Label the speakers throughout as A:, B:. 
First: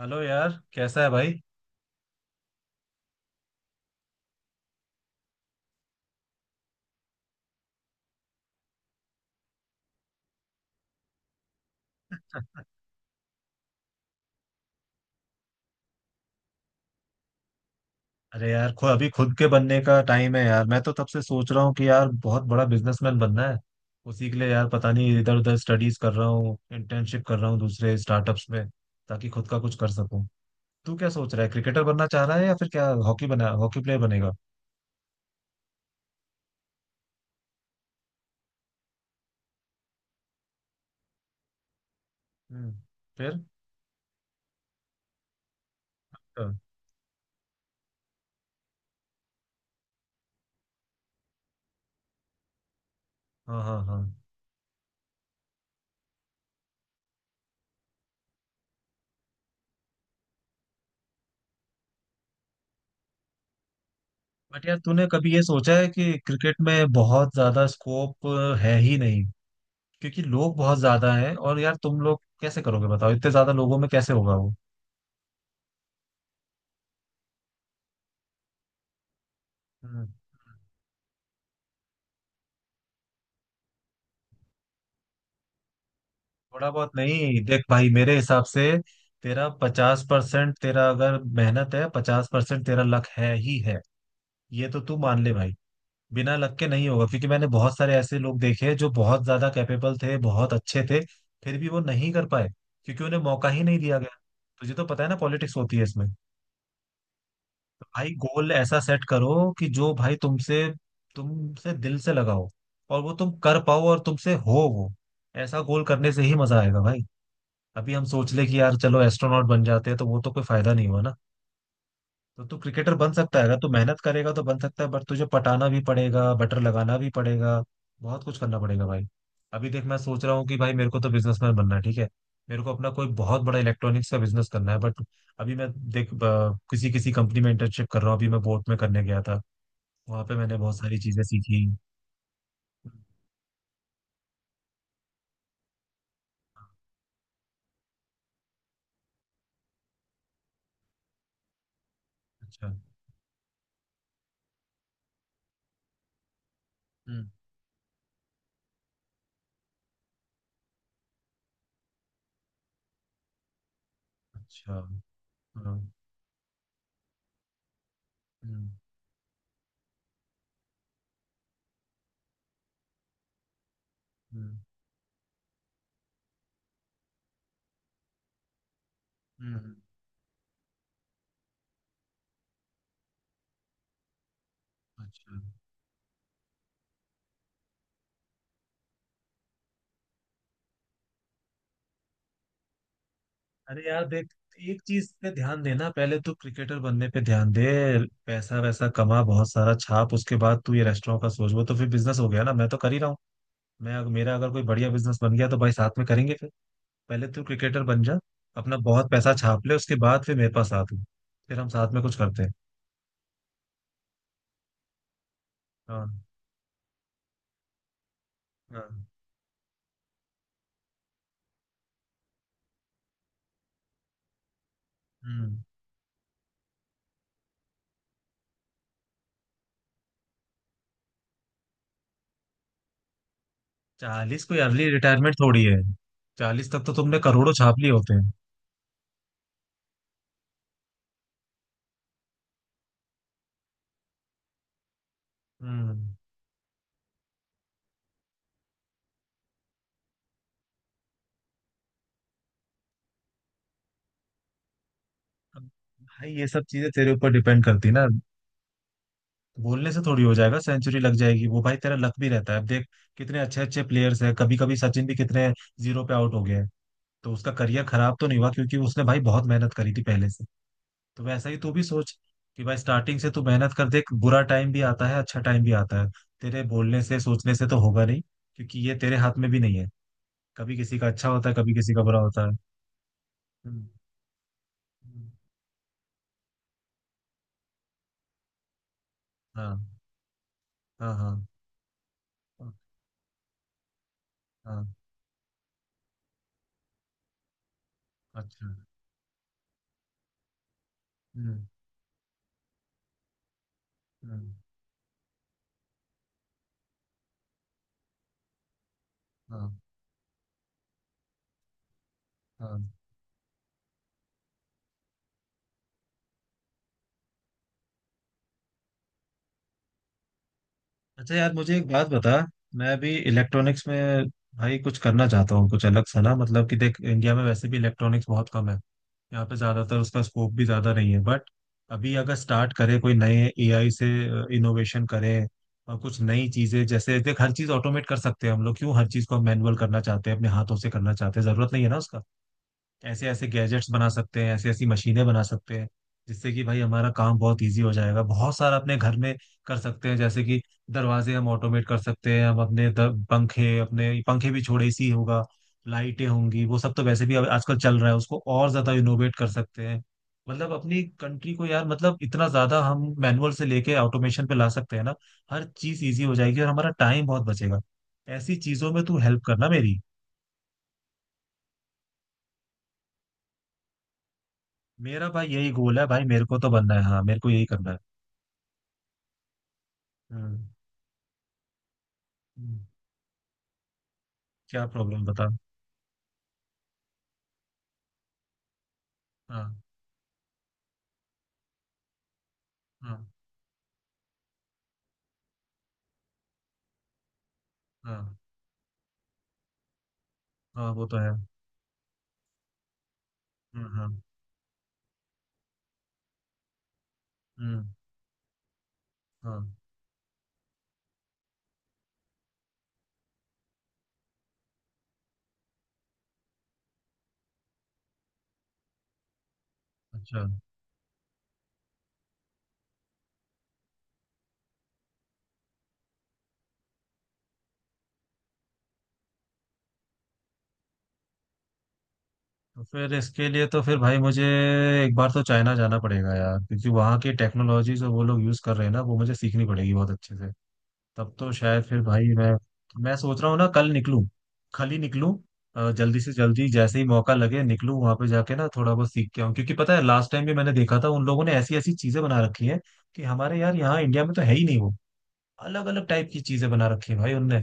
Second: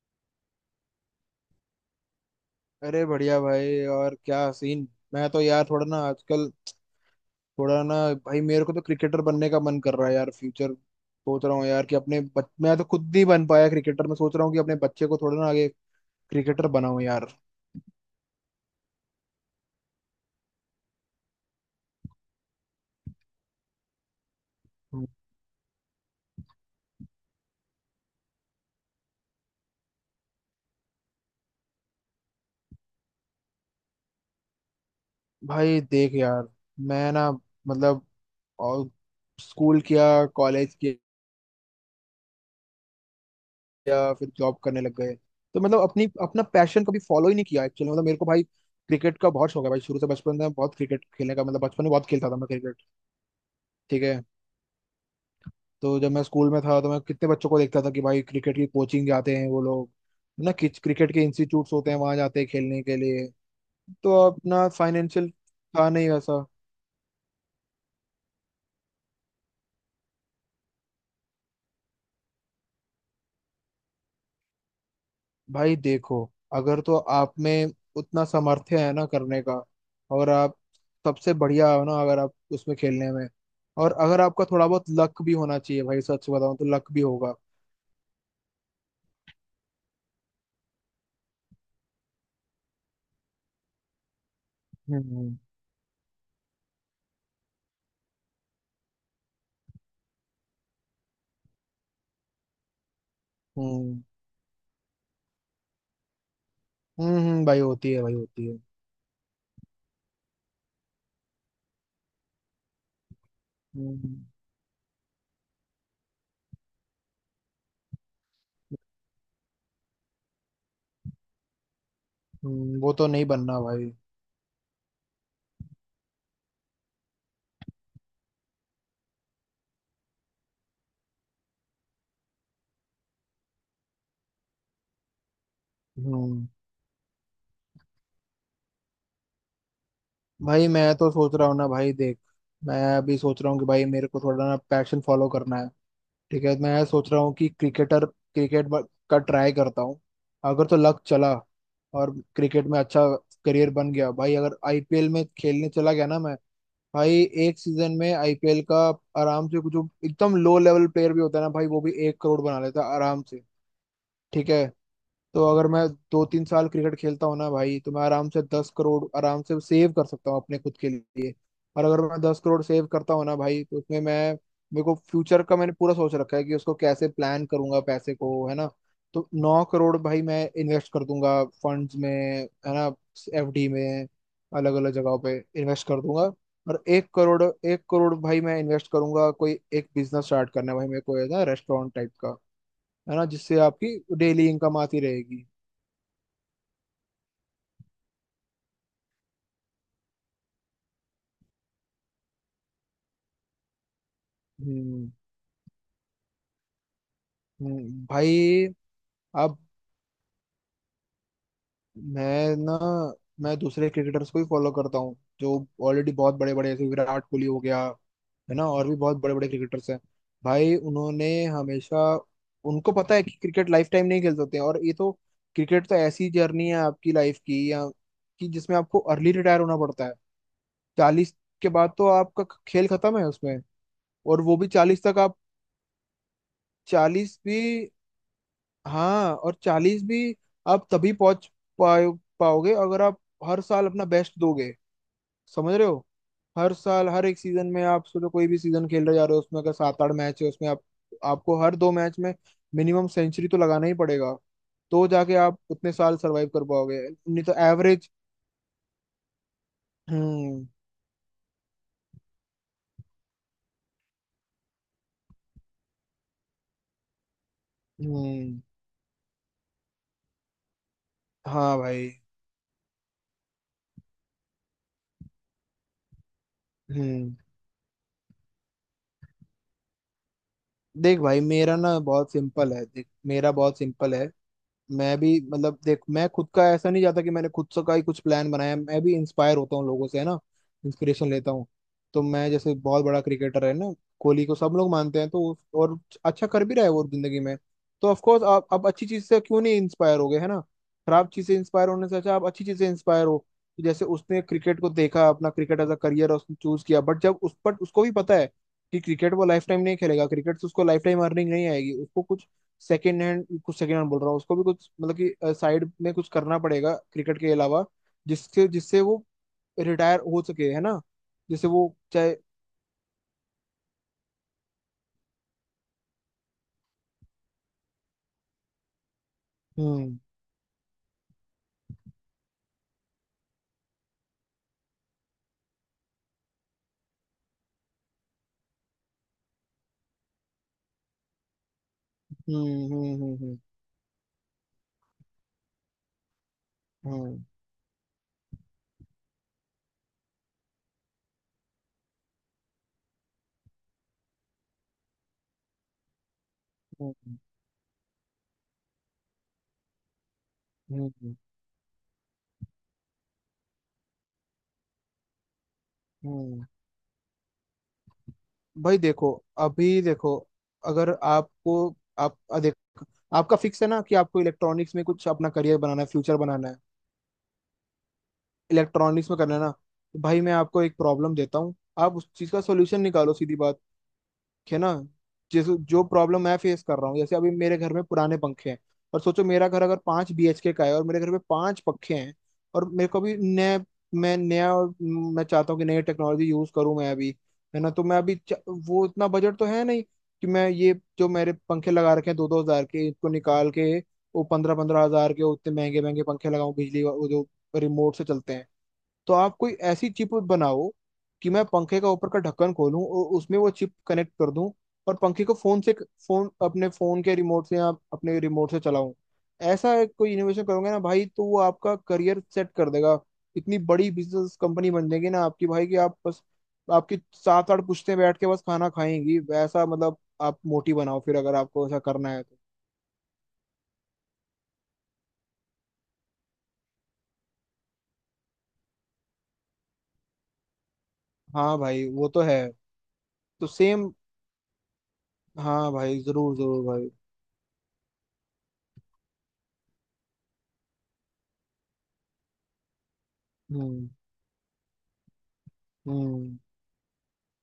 A: Hello यार, कैसा है भाई।
B: अरे बढ़िया भाई। और क्या सीन। मैं तो यार थोड़ा ना आजकल थोड़ा ना। भाई मेरे को तो क्रिकेटर बनने का मन कर रहा है यार। फ्यूचर सोच रहा हूँ यार कि अपने मैं तो खुद नहीं बन पाया क्रिकेटर। मैं सोच रहा हूँ कि अपने बच्चे को थोड़ा ना आगे क्रिकेटर बनाऊं यार।
A: अरे यार, अभी खुद के बनने का टाइम है यार। मैं तो तब से सोच रहा हूँ कि यार, बहुत बड़ा बिजनेसमैन बनना है। उसी के लिए यार, पता
B: हम्म।
A: नहीं इधर उधर स्टडीज कर रहा हूँ, इंटर्नशिप कर रहा हूँ दूसरे स्टार्टअप्स में, ताकि खुद का कुछ कर सकूँ। तू क्या सोच रहा है? क्रिकेटर बनना चाह रहा है या फिर क्या हॉकी बना, हॉकी प्लेयर बनेगा?
B: भाई देख यार। मैं ना, मतलब, और स्कूल किया, कॉलेज
A: हम्म। फिर?
B: किया, फिर जॉब करने लग गए। तो मतलब अपनी अपना पैशन कभी फॉलो ही नहीं किया एक्चुअली। मतलब मेरे को भाई क्रिकेट का बहुत शौक है भाई। शुरू से, बचपन में बहुत क्रिकेट खेलने का मतलब बचपन में बहुत खेलता था मैं क्रिकेट।
A: हाँ, हाँ, हाँ।
B: ठीक है। तो जब मैं स्कूल में था तो मैं कितने बच्चों को देखता था कि भाई क्रिकेट की कोचिंग जाते हैं वो लोग है ना। कि क्रिकेट के इंस्टीट्यूट्स होते हैं, वहां जाते हैं खेलने के लिए। तो
A: बट
B: अपना
A: यार, तूने
B: फाइनेंशियल
A: कभी ये सोचा है
B: था नहीं
A: कि
B: वैसा।
A: क्रिकेट में बहुत ज्यादा स्कोप है ही नहीं। क्योंकि लोग बहुत ज्यादा हैं, और यार तुम लोग कैसे करोगे? बताओ, इतने ज्यादा लोगों में कैसे होगा वो?
B: भाई देखो, अगर तो आप में उतना सामर्थ्य है ना करने का,
A: हम्म।
B: और आप सबसे बढ़िया हो ना अगर आप उसमें खेलने में, और अगर आपका थोड़ा बहुत लक भी होना चाहिए भाई, सच बताऊं तो
A: थोड़ा बहुत
B: लक भी होगा।
A: नहीं, देख भाई, मेरे हिसाब से तेरा 50%, तेरा अगर मेहनत है, 50% तेरा लक है ही है। ये तो तू मान ले
B: हम्म।
A: भाई। बिना लक के नहीं होगा, क्योंकि मैंने बहुत सारे ऐसे लोग देखे हैं जो बहुत ज्यादा कैपेबल थे, बहुत अच्छे थे। फिर भी वो नहीं कर पाए, क्योंकि उन्हें मौका ही नहीं दिया
B: हम्म।
A: गया। तुझे तो पता है ना, पॉलिटिक्स होती है इसमें।
B: हम्म। भाई होती है,
A: भाई,
B: भाई होती
A: गोल
B: है।
A: ऐसा सेट करो कि जो भाई तुमसे तुमसे दिल से लगा हो, और वो तुम कर पाओ और
B: हम्म।
A: तुमसे हो वो। ऐसा गोल करने से ही मजा आएगा भाई। अभी हम सोच ले कि यार चलो एस्ट्रोनॉट बन जाते हैं, तो वो तो कोई फायदा नहीं हुआ ना। तो तू
B: वो
A: क्रिकेटर
B: तो
A: बन
B: नहीं
A: सकता है, अगर
B: बनना
A: तू
B: भाई।
A: मेहनत करेगा तो बन सकता है, बट तुझे पटाना भी पड़ेगा, बटर लगाना भी पड़ेगा। बहुत कुछ करना पड़ेगा भाई। अभी देख, मैं सोच रहा हूँ कि भाई मेरे को तो बिजनेसमैन बनना है, ठीक है। मेरे को अपना कोई बहुत बड़ा इलेक्ट्रॉनिक्स का बिजनेस करना है, बट अभी मैं देख,
B: हम्म।
A: किसी किसी कंपनी में इंटर्नशिप कर रहा हूँ। अभी मैं बोट में करने गया था। वहां पे मैंने
B: भाई
A: बहुत
B: मैं
A: सारी
B: तो
A: चीजें
B: सोच रहा हूँ
A: सीखी।
B: ना भाई, देख, मैं अभी सोच रहा हूँ कि भाई मेरे को थोड़ा ना पैशन फॉलो करना है। ठीक है, मैं सोच रहा हूँ कि क्रिकेट का ट्राई करता हूँ। अगर तो लक चला और क्रिकेट
A: अच्छा।
B: में अच्छा करियर बन गया भाई, अगर आईपीएल में खेलने चला गया ना मैं, भाई
A: हम्म।
B: एक सीजन में आईपीएल का आराम से, कुछ जो एकदम लो लेवल प्लेयर भी होता है ना भाई, वो भी 1 करोड़ बना लेता है आराम से। ठीक है।
A: अच्छा। हाँ।
B: तो अगर मैं दो तीन साल क्रिकेट खेलता हूँ ना भाई, तो मैं आराम से
A: हम्म,
B: 10 करोड़ आराम से सेव कर सकता हूँ अपने खुद के लिए। और अगर मैं 10 करोड़ सेव करता हूँ ना भाई, तो उसमें मैं,
A: हम्म,
B: मेरे को फ्यूचर का मैंने पूरा सोच रखा है कि उसको कैसे प्लान करूंगा पैसे को, है ना। तो नौ
A: हम्म।
B: करोड़ भाई मैं इन्वेस्ट कर दूंगा फंड्स में, है ना, एफडी में, अलग अलग जगहों पे
A: अच्छा।
B: इन्वेस्ट कर दूंगा। और 1-1 करोड़ भाई मैं इन्वेस्ट करूंगा, कोई एक बिजनेस स्टार्ट करना है भाई मेरे को, है ना, रेस्टोरेंट टाइप का, है ना, जिससे
A: अरे
B: आपकी
A: यार देख,
B: डेली इनकम
A: एक
B: आती
A: चीज पे
B: रहेगी।
A: ध्यान देना, पहले तू क्रिकेटर बनने पे ध्यान दे। पैसा वैसा कमा, बहुत सारा छाप, उसके बाद तू ये रेस्टोरेंट का सोच। वो तो फिर बिजनेस हो गया ना, मैं तो कर ही रहा हूँ। मैं अगर- मेरा अगर कोई बढ़िया
B: हम्म,
A: बिजनेस बन गया तो भाई साथ में करेंगे फिर। पहले तू क्रिकेटर बन जा।
B: भाई,
A: अपना बहुत पैसा
B: अब
A: छाप ले, उसके बाद फिर मेरे पास आ तू। फिर हम साथ में कुछ करते हैं।
B: मैं ना, मैं दूसरे क्रिकेटर्स को भी फॉलो करता हूँ जो
A: हाँ,
B: ऑलरेडी बहुत बड़े बड़े, जैसे विराट कोहली हो गया, है ना, और भी
A: हाँ।
B: बहुत बड़े बड़े क्रिकेटर्स हैं भाई। उन्होंने हमेशा, उनको पता है कि क्रिकेट लाइफ टाइम नहीं खेल सकते हैं। और ये तो,
A: हम्म।
B: क्रिकेट तो ऐसी जर्नी है आपकी लाइफ की, या कि जिसमें आपको अर्ली रिटायर होना पड़ता है। 40 के बाद तो आपका खेल खत्म है उसमें। और
A: 40
B: वो
A: कोई
B: भी
A: अर्ली
B: 40 तक
A: रिटायरमेंट
B: आप,
A: थोड़ी है। 40 तक तो तुमने
B: चालीस
A: करोड़ों
B: भी
A: छाप लिए होते हैं।
B: हाँ और 40 भी आप तभी पहुंच पाओ, पाओगे अगर आप हर साल अपना बेस्ट दोगे। समझ रहे हो।
A: हम्म।
B: हर साल, हर एक सीजन में आप सोचो कोई भी सीजन खेल रहे जा रहे हो उसमें, अगर सात आठ मैच है उसमें, आप आपको हर 2 मैच में मिनिमम सेंचुरी तो लगाना ही पड़ेगा। तो जाके आप
A: अब
B: उतने साल
A: भाई, ये
B: सरवाइव
A: सब
B: कर
A: चीजें
B: पाओगे,
A: तेरे ऊपर
B: नहीं तो
A: डिपेंड करती है ना।
B: एवरेज।
A: बोलने से थोड़ी हो जाएगा,
B: हम्म।
A: सेंचुरी लग जाएगी वो, भाई तेरा लक भी रहता है। अब देख, कितने अच्छे अच्छे प्लेयर्स हैं, कभी कभी सचिन भी कितने 0 पे आउट हो गए हैं। तो उसका करियर खराब तो नहीं हुआ,
B: हम्म।
A: क्योंकि उसने भाई बहुत मेहनत करी थी पहले से। तो वैसा ही तू
B: हाँ
A: भी
B: भाई।
A: सोच। कि भाई, स्टार्टिंग से तू मेहनत कर, देख बुरा टाइम भी आता है, अच्छा टाइम भी आता है। तेरे बोलने से,
B: हम्म।
A: सोचने से तो होगा नहीं। क्योंकि ये तेरे हाथ में भी नहीं है। कभी किसी का
B: देख
A: अच्छा
B: भाई
A: होता है, कभी
B: मेरा
A: किसी
B: ना
A: का बुरा
B: बहुत
A: होता है।
B: सिंपल है, देख मेरा बहुत
A: हम्म,
B: सिंपल है। मैं
A: हम्म।
B: भी, मतलब, देख, मैं खुद का ऐसा नहीं जाता कि मैंने खुद से का ही कुछ प्लान बनाया, मैं भी इंस्पायर
A: हाँ,
B: होता हूँ लोगों से, है ना,
A: हाँ,
B: इंस्पिरेशन
A: हाँ,
B: लेता हूँ। तो मैं, जैसे बहुत बड़ा क्रिकेटर है ना, कोहली को सब
A: हाँ।
B: लोग मानते हैं, तो और अच्छा कर भी रहा है वो जिंदगी में। तो ऑफ कोर्स, आप
A: अच्छा।
B: आप अच्छी चीज से क्यों नहीं इंस्पायर हो गए, है ना। खराब चीज से
A: हम्म,
B: इंस्पायर होने से अच्छा आप अच्छी चीज से इंस्पायर हो। तो जैसे उसने
A: हम्म।
B: क्रिकेट को देखा, अपना क्रिकेट एज अ करियर उसने चूज किया, बट जब उस पर, उसको भी पता है कि क्रिकेट वो लाइफ
A: हाँ,
B: टाइम नहीं खेलेगा, क्रिकेट से उसको लाइफ टाइम अर्निंग नहीं आएगी, उसको कुछ
A: हाँ।
B: सेकेंड हैंड, कुछ सेकेंड हैंड बोल रहा हूँ, उसको भी कुछ मतलब कि साइड में कुछ करना पड़ेगा क्रिकेट के अलावा, जिसके जिससे वो रिटायर हो सके, है ना,
A: अच्छा यार,
B: जिससे
A: मुझे एक
B: वो
A: बात बता।
B: चाहे।
A: मैं अभी इलेक्ट्रॉनिक्स में भाई कुछ करना चाहता हूँ, कुछ अलग सा ना। मतलब कि देख, इंडिया में वैसे भी इलेक्ट्रॉनिक्स बहुत कम है। यहाँ पे ज़्यादातर
B: हम्म।
A: उसका स्कोप भी ज़्यादा नहीं है, बट अभी अगर स्टार्ट करें कोई नए एआई से इनोवेशन करें और कुछ नई चीज़ें। जैसे देख, हर चीज़ ऑटोमेट कर सकते हैं हम लोग, क्यों हर चीज़ को मैनुअल करना चाहते हैं, अपने हाथों से करना चाहते हैं? ज़रूरत नहीं है ना उसका।
B: हम्म।
A: ऐसे ऐसे
B: हम्म।
A: गैजेट्स बना सकते हैं, ऐसी ऐसी मशीनें बना सकते हैं, जिससे कि भाई हमारा
B: हम्म।
A: काम
B: हम्म।
A: बहुत इजी हो जाएगा, बहुत सारा अपने घर में कर सकते हैं। जैसे कि दरवाजे हम ऑटोमेट कर सकते हैं, हम अपने पंखे, अपने पंखे भी छोड़े सी होगा, लाइटें होंगी, वो सब तो वैसे भी
B: हम्म।
A: अब आजकल चल रहा है, उसको और ज्यादा इनोवेट कर सकते हैं। मतलब अपनी
B: हम्म।
A: कंट्री को यार, मतलब इतना ज्यादा हम मैनुअल से लेके ऑटोमेशन पे ला सकते हैं ना। हर चीज इजी हो जाएगी
B: हम्म।
A: और हमारा टाइम बहुत बचेगा। ऐसी चीजों
B: भाई
A: में तू
B: देखो,
A: हेल्प करना मेरी।
B: अभी देखो, अगर आपको, देख, आपका फिक्स है ना कि आपको इलेक्ट्रॉनिक्स में
A: मेरा
B: कुछ
A: भाई
B: अपना
A: यही
B: करियर
A: गोल
B: बनाना
A: है,
B: है,
A: भाई
B: फ्यूचर
A: मेरे को
B: बनाना
A: तो
B: है,
A: बनना है। हाँ, मेरे को यही करना है।
B: इलेक्ट्रॉनिक्स में करना है ना। तो भाई मैं
A: हम्म,
B: आपको एक प्रॉब्लम देता हूँ, आप उस चीज का
A: हम्म।
B: सोल्यूशन निकालो, सीधी बात, कि है
A: क्या
B: ना,
A: प्रॉब्लम बता।
B: जैसे जो प्रॉब्लम मैं फेस कर रहा हूँ, जैसे अभी मेरे घर में पुराने पंखे हैं। और सोचो मेरा
A: हाँ,
B: घर अगर 5 बीएचके का है और मेरे घर में पांच पंखे हैं, और मेरे को
A: हाँ,
B: भी नए, मैं नया, और मैं चाहता हूँ कि नई टेक्नोलॉजी यूज करूँ मैं अभी, है ना, तो मैं अभी
A: हाँ,
B: वो, इतना बजट तो है नहीं कि मैं
A: हाँ।
B: ये
A: वो तो
B: जो
A: है।
B: मेरे पंखे लगा रखे हैं 2-2 हजार के इनको निकाल के
A: हम्म। हाँ।
B: वो 15-15 हजार के उतने महंगे महंगे पंखे लगाऊं, वो जो
A: हम्म।
B: रिमोट से चलते हैं। तो आप
A: हाँ।
B: कोई ऐसी चिप बनाओ कि मैं पंखे का ऊपर का ढक्कन खोलूं और उसमें वो चिप कनेक्ट कर दूं, और पंखे को फोन से, फोन, अपने फोन के रिमोट से, या अपने रिमोट से चलाऊं। ऐसा एक कोई
A: अच्छा।
B: इनोवेशन करोगे ना भाई तो वो आपका करियर सेट कर देगा। इतनी बड़ी बिजनेस कंपनी बन जाएगी ना आपकी भाई कि आप बस, आपकी सात आठ पुश्तें बैठ के बस खाना खाएंगी, वैसा मतलब आप मोटी बनाओ फिर अगर आपको ऐसा करना है तो।
A: तो फिर इसके लिए तो फिर भाई, मुझे एक बार तो चाइना जाना पड़ेगा यार, क्योंकि वहाँ की टेक्नोलॉजी जो वो लोग यूज़ कर रहे हैं ना, वो मुझे सीखनी पड़ेगी बहुत अच्छे से। तब तो
B: हाँ
A: शायद फिर
B: भाई
A: भाई,
B: वो तो
A: मैं
B: है,
A: मैं सोच रहा हूँ ना,
B: तो
A: कल
B: सेम।
A: निकलूं। कल ही निकलूं।
B: हाँ भाई,
A: जल्दी से
B: जरूर
A: जल्दी
B: जरूर
A: जैसे ही
B: भाई।
A: मौका लगे निकलूं, वहां पे जाके ना थोड़ा बहुत सीख के आऊं। क्योंकि पता है, लास्ट टाइम भी मैंने देखा था उन लोगों ने ऐसी ऐसी चीजें बना रखी है। कि हमारे यार यहाँ
B: हम्म।
A: इंडिया में तो है ही नहीं वो। अलग अलग टाइप की
B: हम्म।
A: चीजें बना रखी है भाई उनने।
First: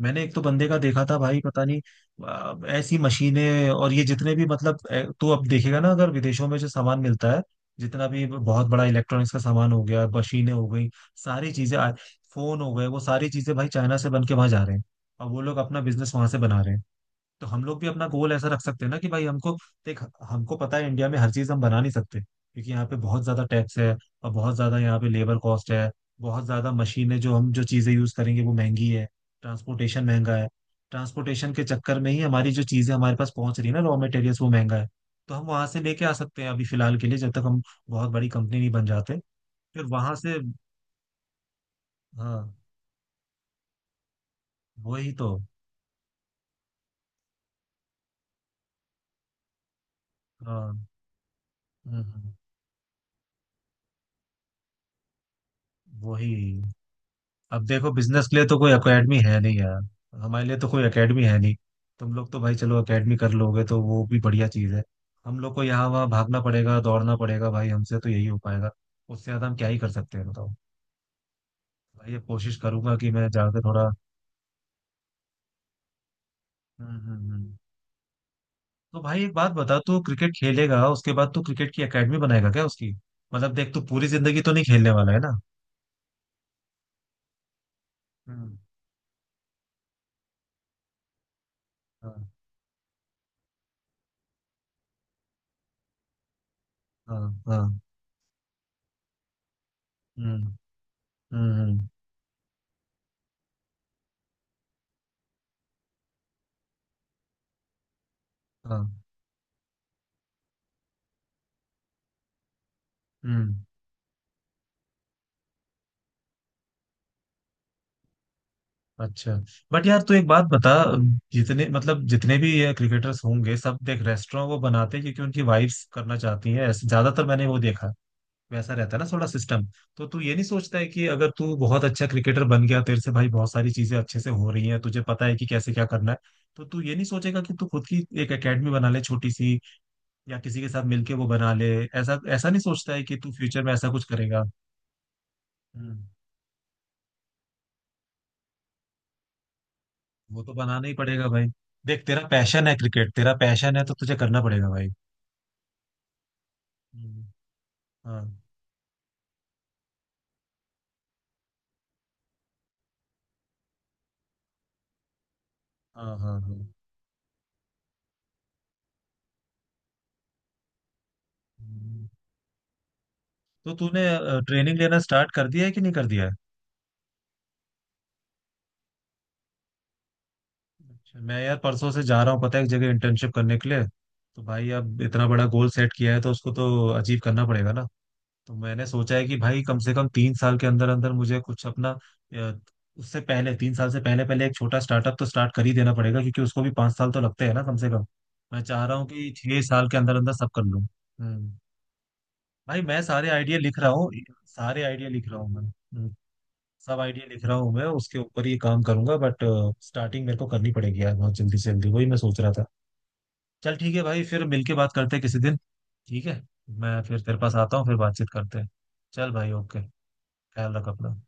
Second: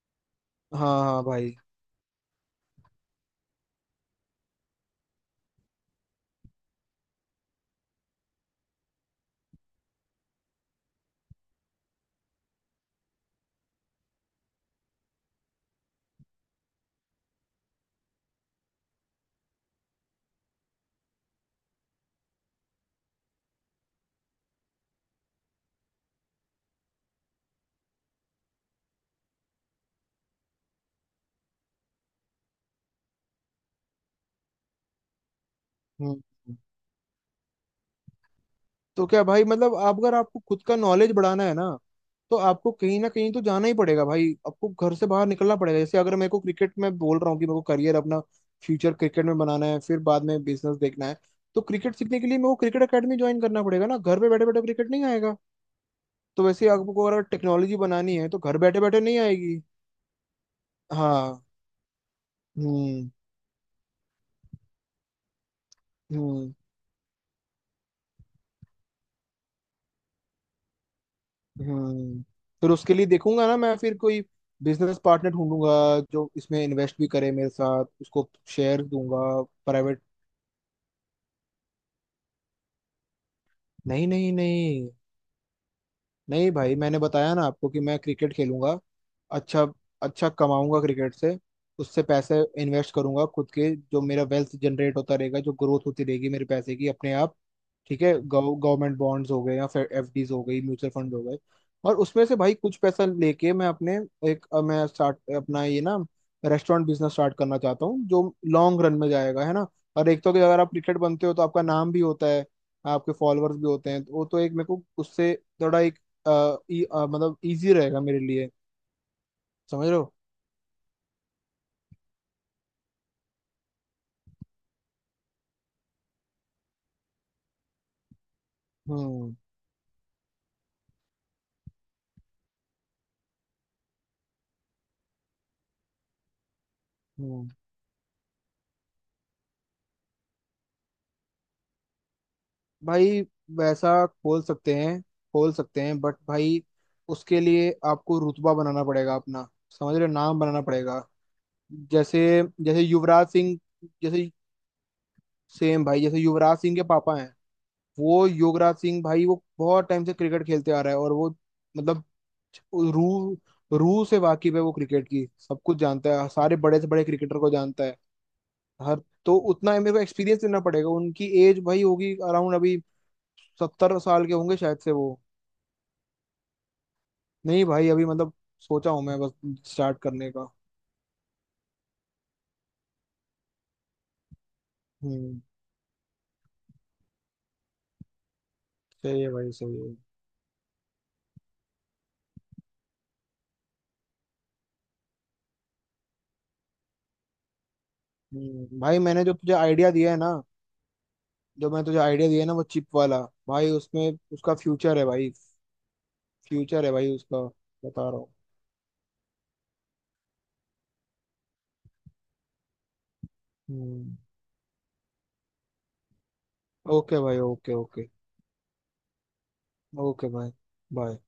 A: मैंने एक तो बंदे का
B: हाँ
A: देखा था
B: हाँ
A: भाई,
B: भाई।
A: पता नहीं। ऐसी मशीनें और ये जितने भी, मतलब तो अब देखेगा ना, अगर विदेशों में जो सामान मिलता है, जितना भी बहुत बड़ा इलेक्ट्रॉनिक्स का सामान हो गया, मशीनें हो गई, सारी चीजें, फोन हो गए, वो सारी चीजें भाई चाइना से बन के वहां जा रहे हैं। और वो लोग अपना बिजनेस वहां से बना रहे हैं। तो हम लोग भी अपना गोल ऐसा रख सकते हैं ना, कि भाई हमको देख, हमको पता है इंडिया में हर चीज हम बना नहीं सकते, क्योंकि यहाँ पे बहुत ज्यादा टैक्स है। और बहुत ज्यादा यहाँ पे लेबर कॉस्ट है। बहुत ज्यादा मशीनें, जो हम जो चीजें यूज करेंगे वो महंगी है। ट्रांसपोर्टेशन महंगा है। ट्रांसपोर्टेशन के चक्कर में ही हमारी जो चीजें हमारे पास पहुंच रही है ना, रॉ मटेरियल्स, वो महंगा है। तो हम वहां से लेके
B: हम्म।
A: आ सकते हैं
B: हम्म।
A: अभी फिलहाल के लिए, जब तक हम बहुत बड़ी कंपनी नहीं बन
B: तो
A: जाते।
B: क्या भाई, मतलब,
A: फिर
B: आप,
A: वहां
B: अगर
A: से।
B: आपको खुद का नॉलेज बढ़ाना है ना, तो
A: हाँ।
B: आपको कहीं ना कहीं तो जाना ही पड़ेगा भाई, आपको घर से
A: वही
B: बाहर
A: तो।
B: निकलना पड़ेगा। जैसे अगर मेरे को, क्रिकेट में बोल रहा हूँ कि मेरे को करियर अपना, फ्यूचर क्रिकेट में बनाना है, फिर बाद में
A: हाँ।
B: बिजनेस देखना है, तो क्रिकेट सीखने के
A: हम्म।
B: लिए मेरे को क्रिकेट एकेडमी ज्वाइन करना पड़ेगा ना, घर पे बैठे बैठे क्रिकेट नहीं आएगा।
A: वही।
B: तो वैसे आपको अगर
A: अब
B: टेक्नोलॉजी
A: देखो,
B: बनानी
A: बिजनेस
B: है
A: के
B: तो
A: लिए तो
B: घर
A: कोई
B: बैठे बैठे
A: एकेडमी
B: नहीं
A: है नहीं
B: आएगी।
A: यार। हमारे लिए तो कोई एकेडमी है
B: हाँ।
A: नहीं। तुम लोग तो भाई चलो
B: हम्म।
A: एकेडमी कर लोगे, तो वो भी बढ़िया चीज़ है। हम लोग को यहाँ वहाँ भागना
B: हम्म।
A: पड़ेगा, दौड़ना पड़ेगा, भाई हमसे तो यही हो पाएगा। उससे ज़्यादा हम क्या ही कर सकते हैं, बताओ। भाई, ये
B: हम्म।
A: कोशिश
B: फिर उसके
A: करूंगा
B: लिए
A: कि मैं
B: देखूंगा ना
A: जाकर
B: मैं,
A: थोड़ा।
B: फिर कोई बिजनेस पार्टनर ढूंढूंगा जो इसमें इन्वेस्ट
A: हम्म,
B: भी
A: हम्म,
B: करे मेरे साथ, उसको शेयर
A: तो
B: दूंगा।
A: भाई, एक बात बता, तू
B: प्राइवेट।
A: क्रिकेट खेलेगा उसके बाद तू क्रिकेट की एकेडमी बनाएगा क्या? उसकी, मतलब देख, तू
B: नहीं
A: पूरी
B: नहीं
A: जिंदगी तो नहीं
B: नहीं।
A: खेलने वाला है ना।
B: नहीं भाई, मैंने बताया ना आपको कि मैं क्रिकेट
A: हम्म।
B: खेलूंगा, अच्छा अच्छा कमाऊंगा क्रिकेट से, उससे
A: हाँ,
B: पैसे इन्वेस्ट करूंगा खुद के, जो मेरा वेल्थ जनरेट होता रहेगा, जो ग्रोथ होती रहेगी मेरे पैसे की अपने
A: हाँ,
B: आप,
A: हाँ।
B: ठीक है, गवर्नमेंट बॉन्ड्स हो गए, या फिर एफडीज हो
A: हम्म,
B: गई, म्यूचुअल फंड हो गए।
A: हम्म, हम्म।
B: और उसमें से भाई कुछ पैसा लेके मैं अपने, एक मैं स्टार्ट अपना ये ना, रेस्टोरेंट बिजनेस स्टार्ट करना चाहता हूँ जो लॉन्ग रन
A: हाँ।
B: में जाएगा, है ना। और एक तो कि अगर आप क्रिकेट बनते हो तो आपका नाम भी होता है, आपके
A: हम्म।
B: फॉलोअर्स भी होते हैं, तो वो तो एक, मेरे को उससे थोड़ा, मतलब, इजी रहेगा मेरे लिए।
A: अच्छा। बट
B: समझ रहे
A: यार,
B: हो।
A: तू एक बात बता। जितने, मतलब, जितने भी ये क्रिकेटर्स होंगे, सब देख रेस्टोरेंट वो बनाते हैं, क्योंकि उनकी वाइफ्स करना चाहती हैं, ऐसे ज्यादातर मैंने वो देखा। वैसा रहता है ना थोड़ा
B: हम्म।
A: सिस्टम। तो तू ये नहीं सोचता है कि अगर तू बहुत अच्छा क्रिकेटर बन गया, तेरे से भाई बहुत सारी चीजें अच्छे से हो रही हैं, तुझे पता है कि कैसे क्या करना है। तो तू ये नहीं सोचेगा
B: हम्म।
A: कि तू खुद की एक एकेडमी बना ले, छोटी सी, या किसी के साथ मिलके वो बना ले? ऐसा ऐसा नहीं सोचता है कि
B: भाई
A: तू फ्यूचर में ऐसा
B: वैसा
A: कुछ
B: खोल
A: करेगा?
B: सकते हैं, खोल सकते
A: हम्म।
B: हैं बट भाई उसके लिए आपको रुतबा बनाना पड़ेगा अपना, समझ रहे हो, नाम
A: वो तो
B: बनाना
A: बनाना ही
B: पड़ेगा।
A: पड़ेगा भाई। देख,
B: जैसे
A: तेरा पैशन है
B: जैसे
A: क्रिकेट,
B: युवराज
A: तेरा
B: सिंह,
A: पैशन है तो तुझे
B: जैसे,
A: करना पड़ेगा भाई।
B: सेम भाई, जैसे युवराज सिंह के पापा
A: हम्म।
B: हैं,
A: हाँ,
B: वो युवराज सिंह भाई वो बहुत टाइम से क्रिकेट खेलते आ रहा है, और वो, मतलब, रू, रू से वाकिफ है, वो क्रिकेट की सब कुछ
A: हाँ,
B: जानता है,
A: हाँ,
B: सारे
A: हाँ।
B: बड़े से बड़े क्रिकेटर को जानता है, हर, तो उतना मेरे को एक्सपीरियंस देना पड़ेगा। उनकी एज भाई
A: हम्म।
B: होगी अराउंड अभी
A: तो
B: सत्तर
A: तूने
B: साल के होंगे
A: ट्रेनिंग
B: शायद से
A: लेना
B: वो।
A: स्टार्ट कर दिया है कि नहीं कर दिया है?
B: नहीं भाई, अभी मतलब सोचा हूँ मैं बस स्टार्ट करने का।
A: अच्छा, मैं यार परसों से जा रहा हूँ, पता है? एक जगह इंटर्नशिप करने के लिए। तो भाई अब इतना
B: हम्म।
A: बड़ा गोल सेट किया है, तो उसको तो अचीव करना पड़ेगा ना। तो मैंने सोचा
B: सही
A: है
B: है
A: कि
B: भाई,
A: भाई
B: सही
A: कम से
B: है।
A: कम 3 साल के अंदर अंदर मुझे कुछ अपना। अ, उससे पहले, 3 साल से पहले पहले एक छोटा स्टार्टअप तो स्टार्ट कर ही देना पड़ेगा, क्योंकि उसको भी 5 साल तो लगते हैं ना, कम से कम। मैं
B: हम्म।
A: चाह रहा
B: भाई
A: हूँ
B: मैंने
A: कि
B: जो तुझे
A: 6 साल
B: आइडिया
A: के
B: दिया
A: अंदर
B: है ना,
A: अंदर सब कर लूँ। हम्म।
B: जो मैं तुझे आइडिया दिया है ना, वो
A: भाई,
B: चिप
A: मैं
B: वाला,
A: सारे आइडिया
B: भाई
A: लिख रहा हूँ।
B: उसमें, उसका
A: सारे
B: फ्यूचर है
A: आइडिया लिख
B: भाई,
A: रहा हूँ मैं। हम्म।
B: फ्यूचर है
A: सब
B: भाई
A: आइडिया
B: उसका,
A: लिख रहा हूँ मैं,
B: बता रहा
A: उसके
B: हूँ।
A: ऊपर ही काम करूंगा, बट स्टार्टिंग मेरे को करनी पड़ेगी यार बहुत जल्दी से जल्दी, वही मैं सोच रहा था। चल ठीक है
B: हम्म।
A: भाई, फिर मिलके बात करते हैं किसी दिन। ठीक है। मैं
B: ओके
A: फिर तेरे
B: भाई,
A: पास
B: ओके
A: आता हूँ, फिर
B: ओके।
A: बातचीत करते हैं। चल भाई, ओके।
B: ओके भाई।
A: ख्याल रख
B: बाय।
A: अपना।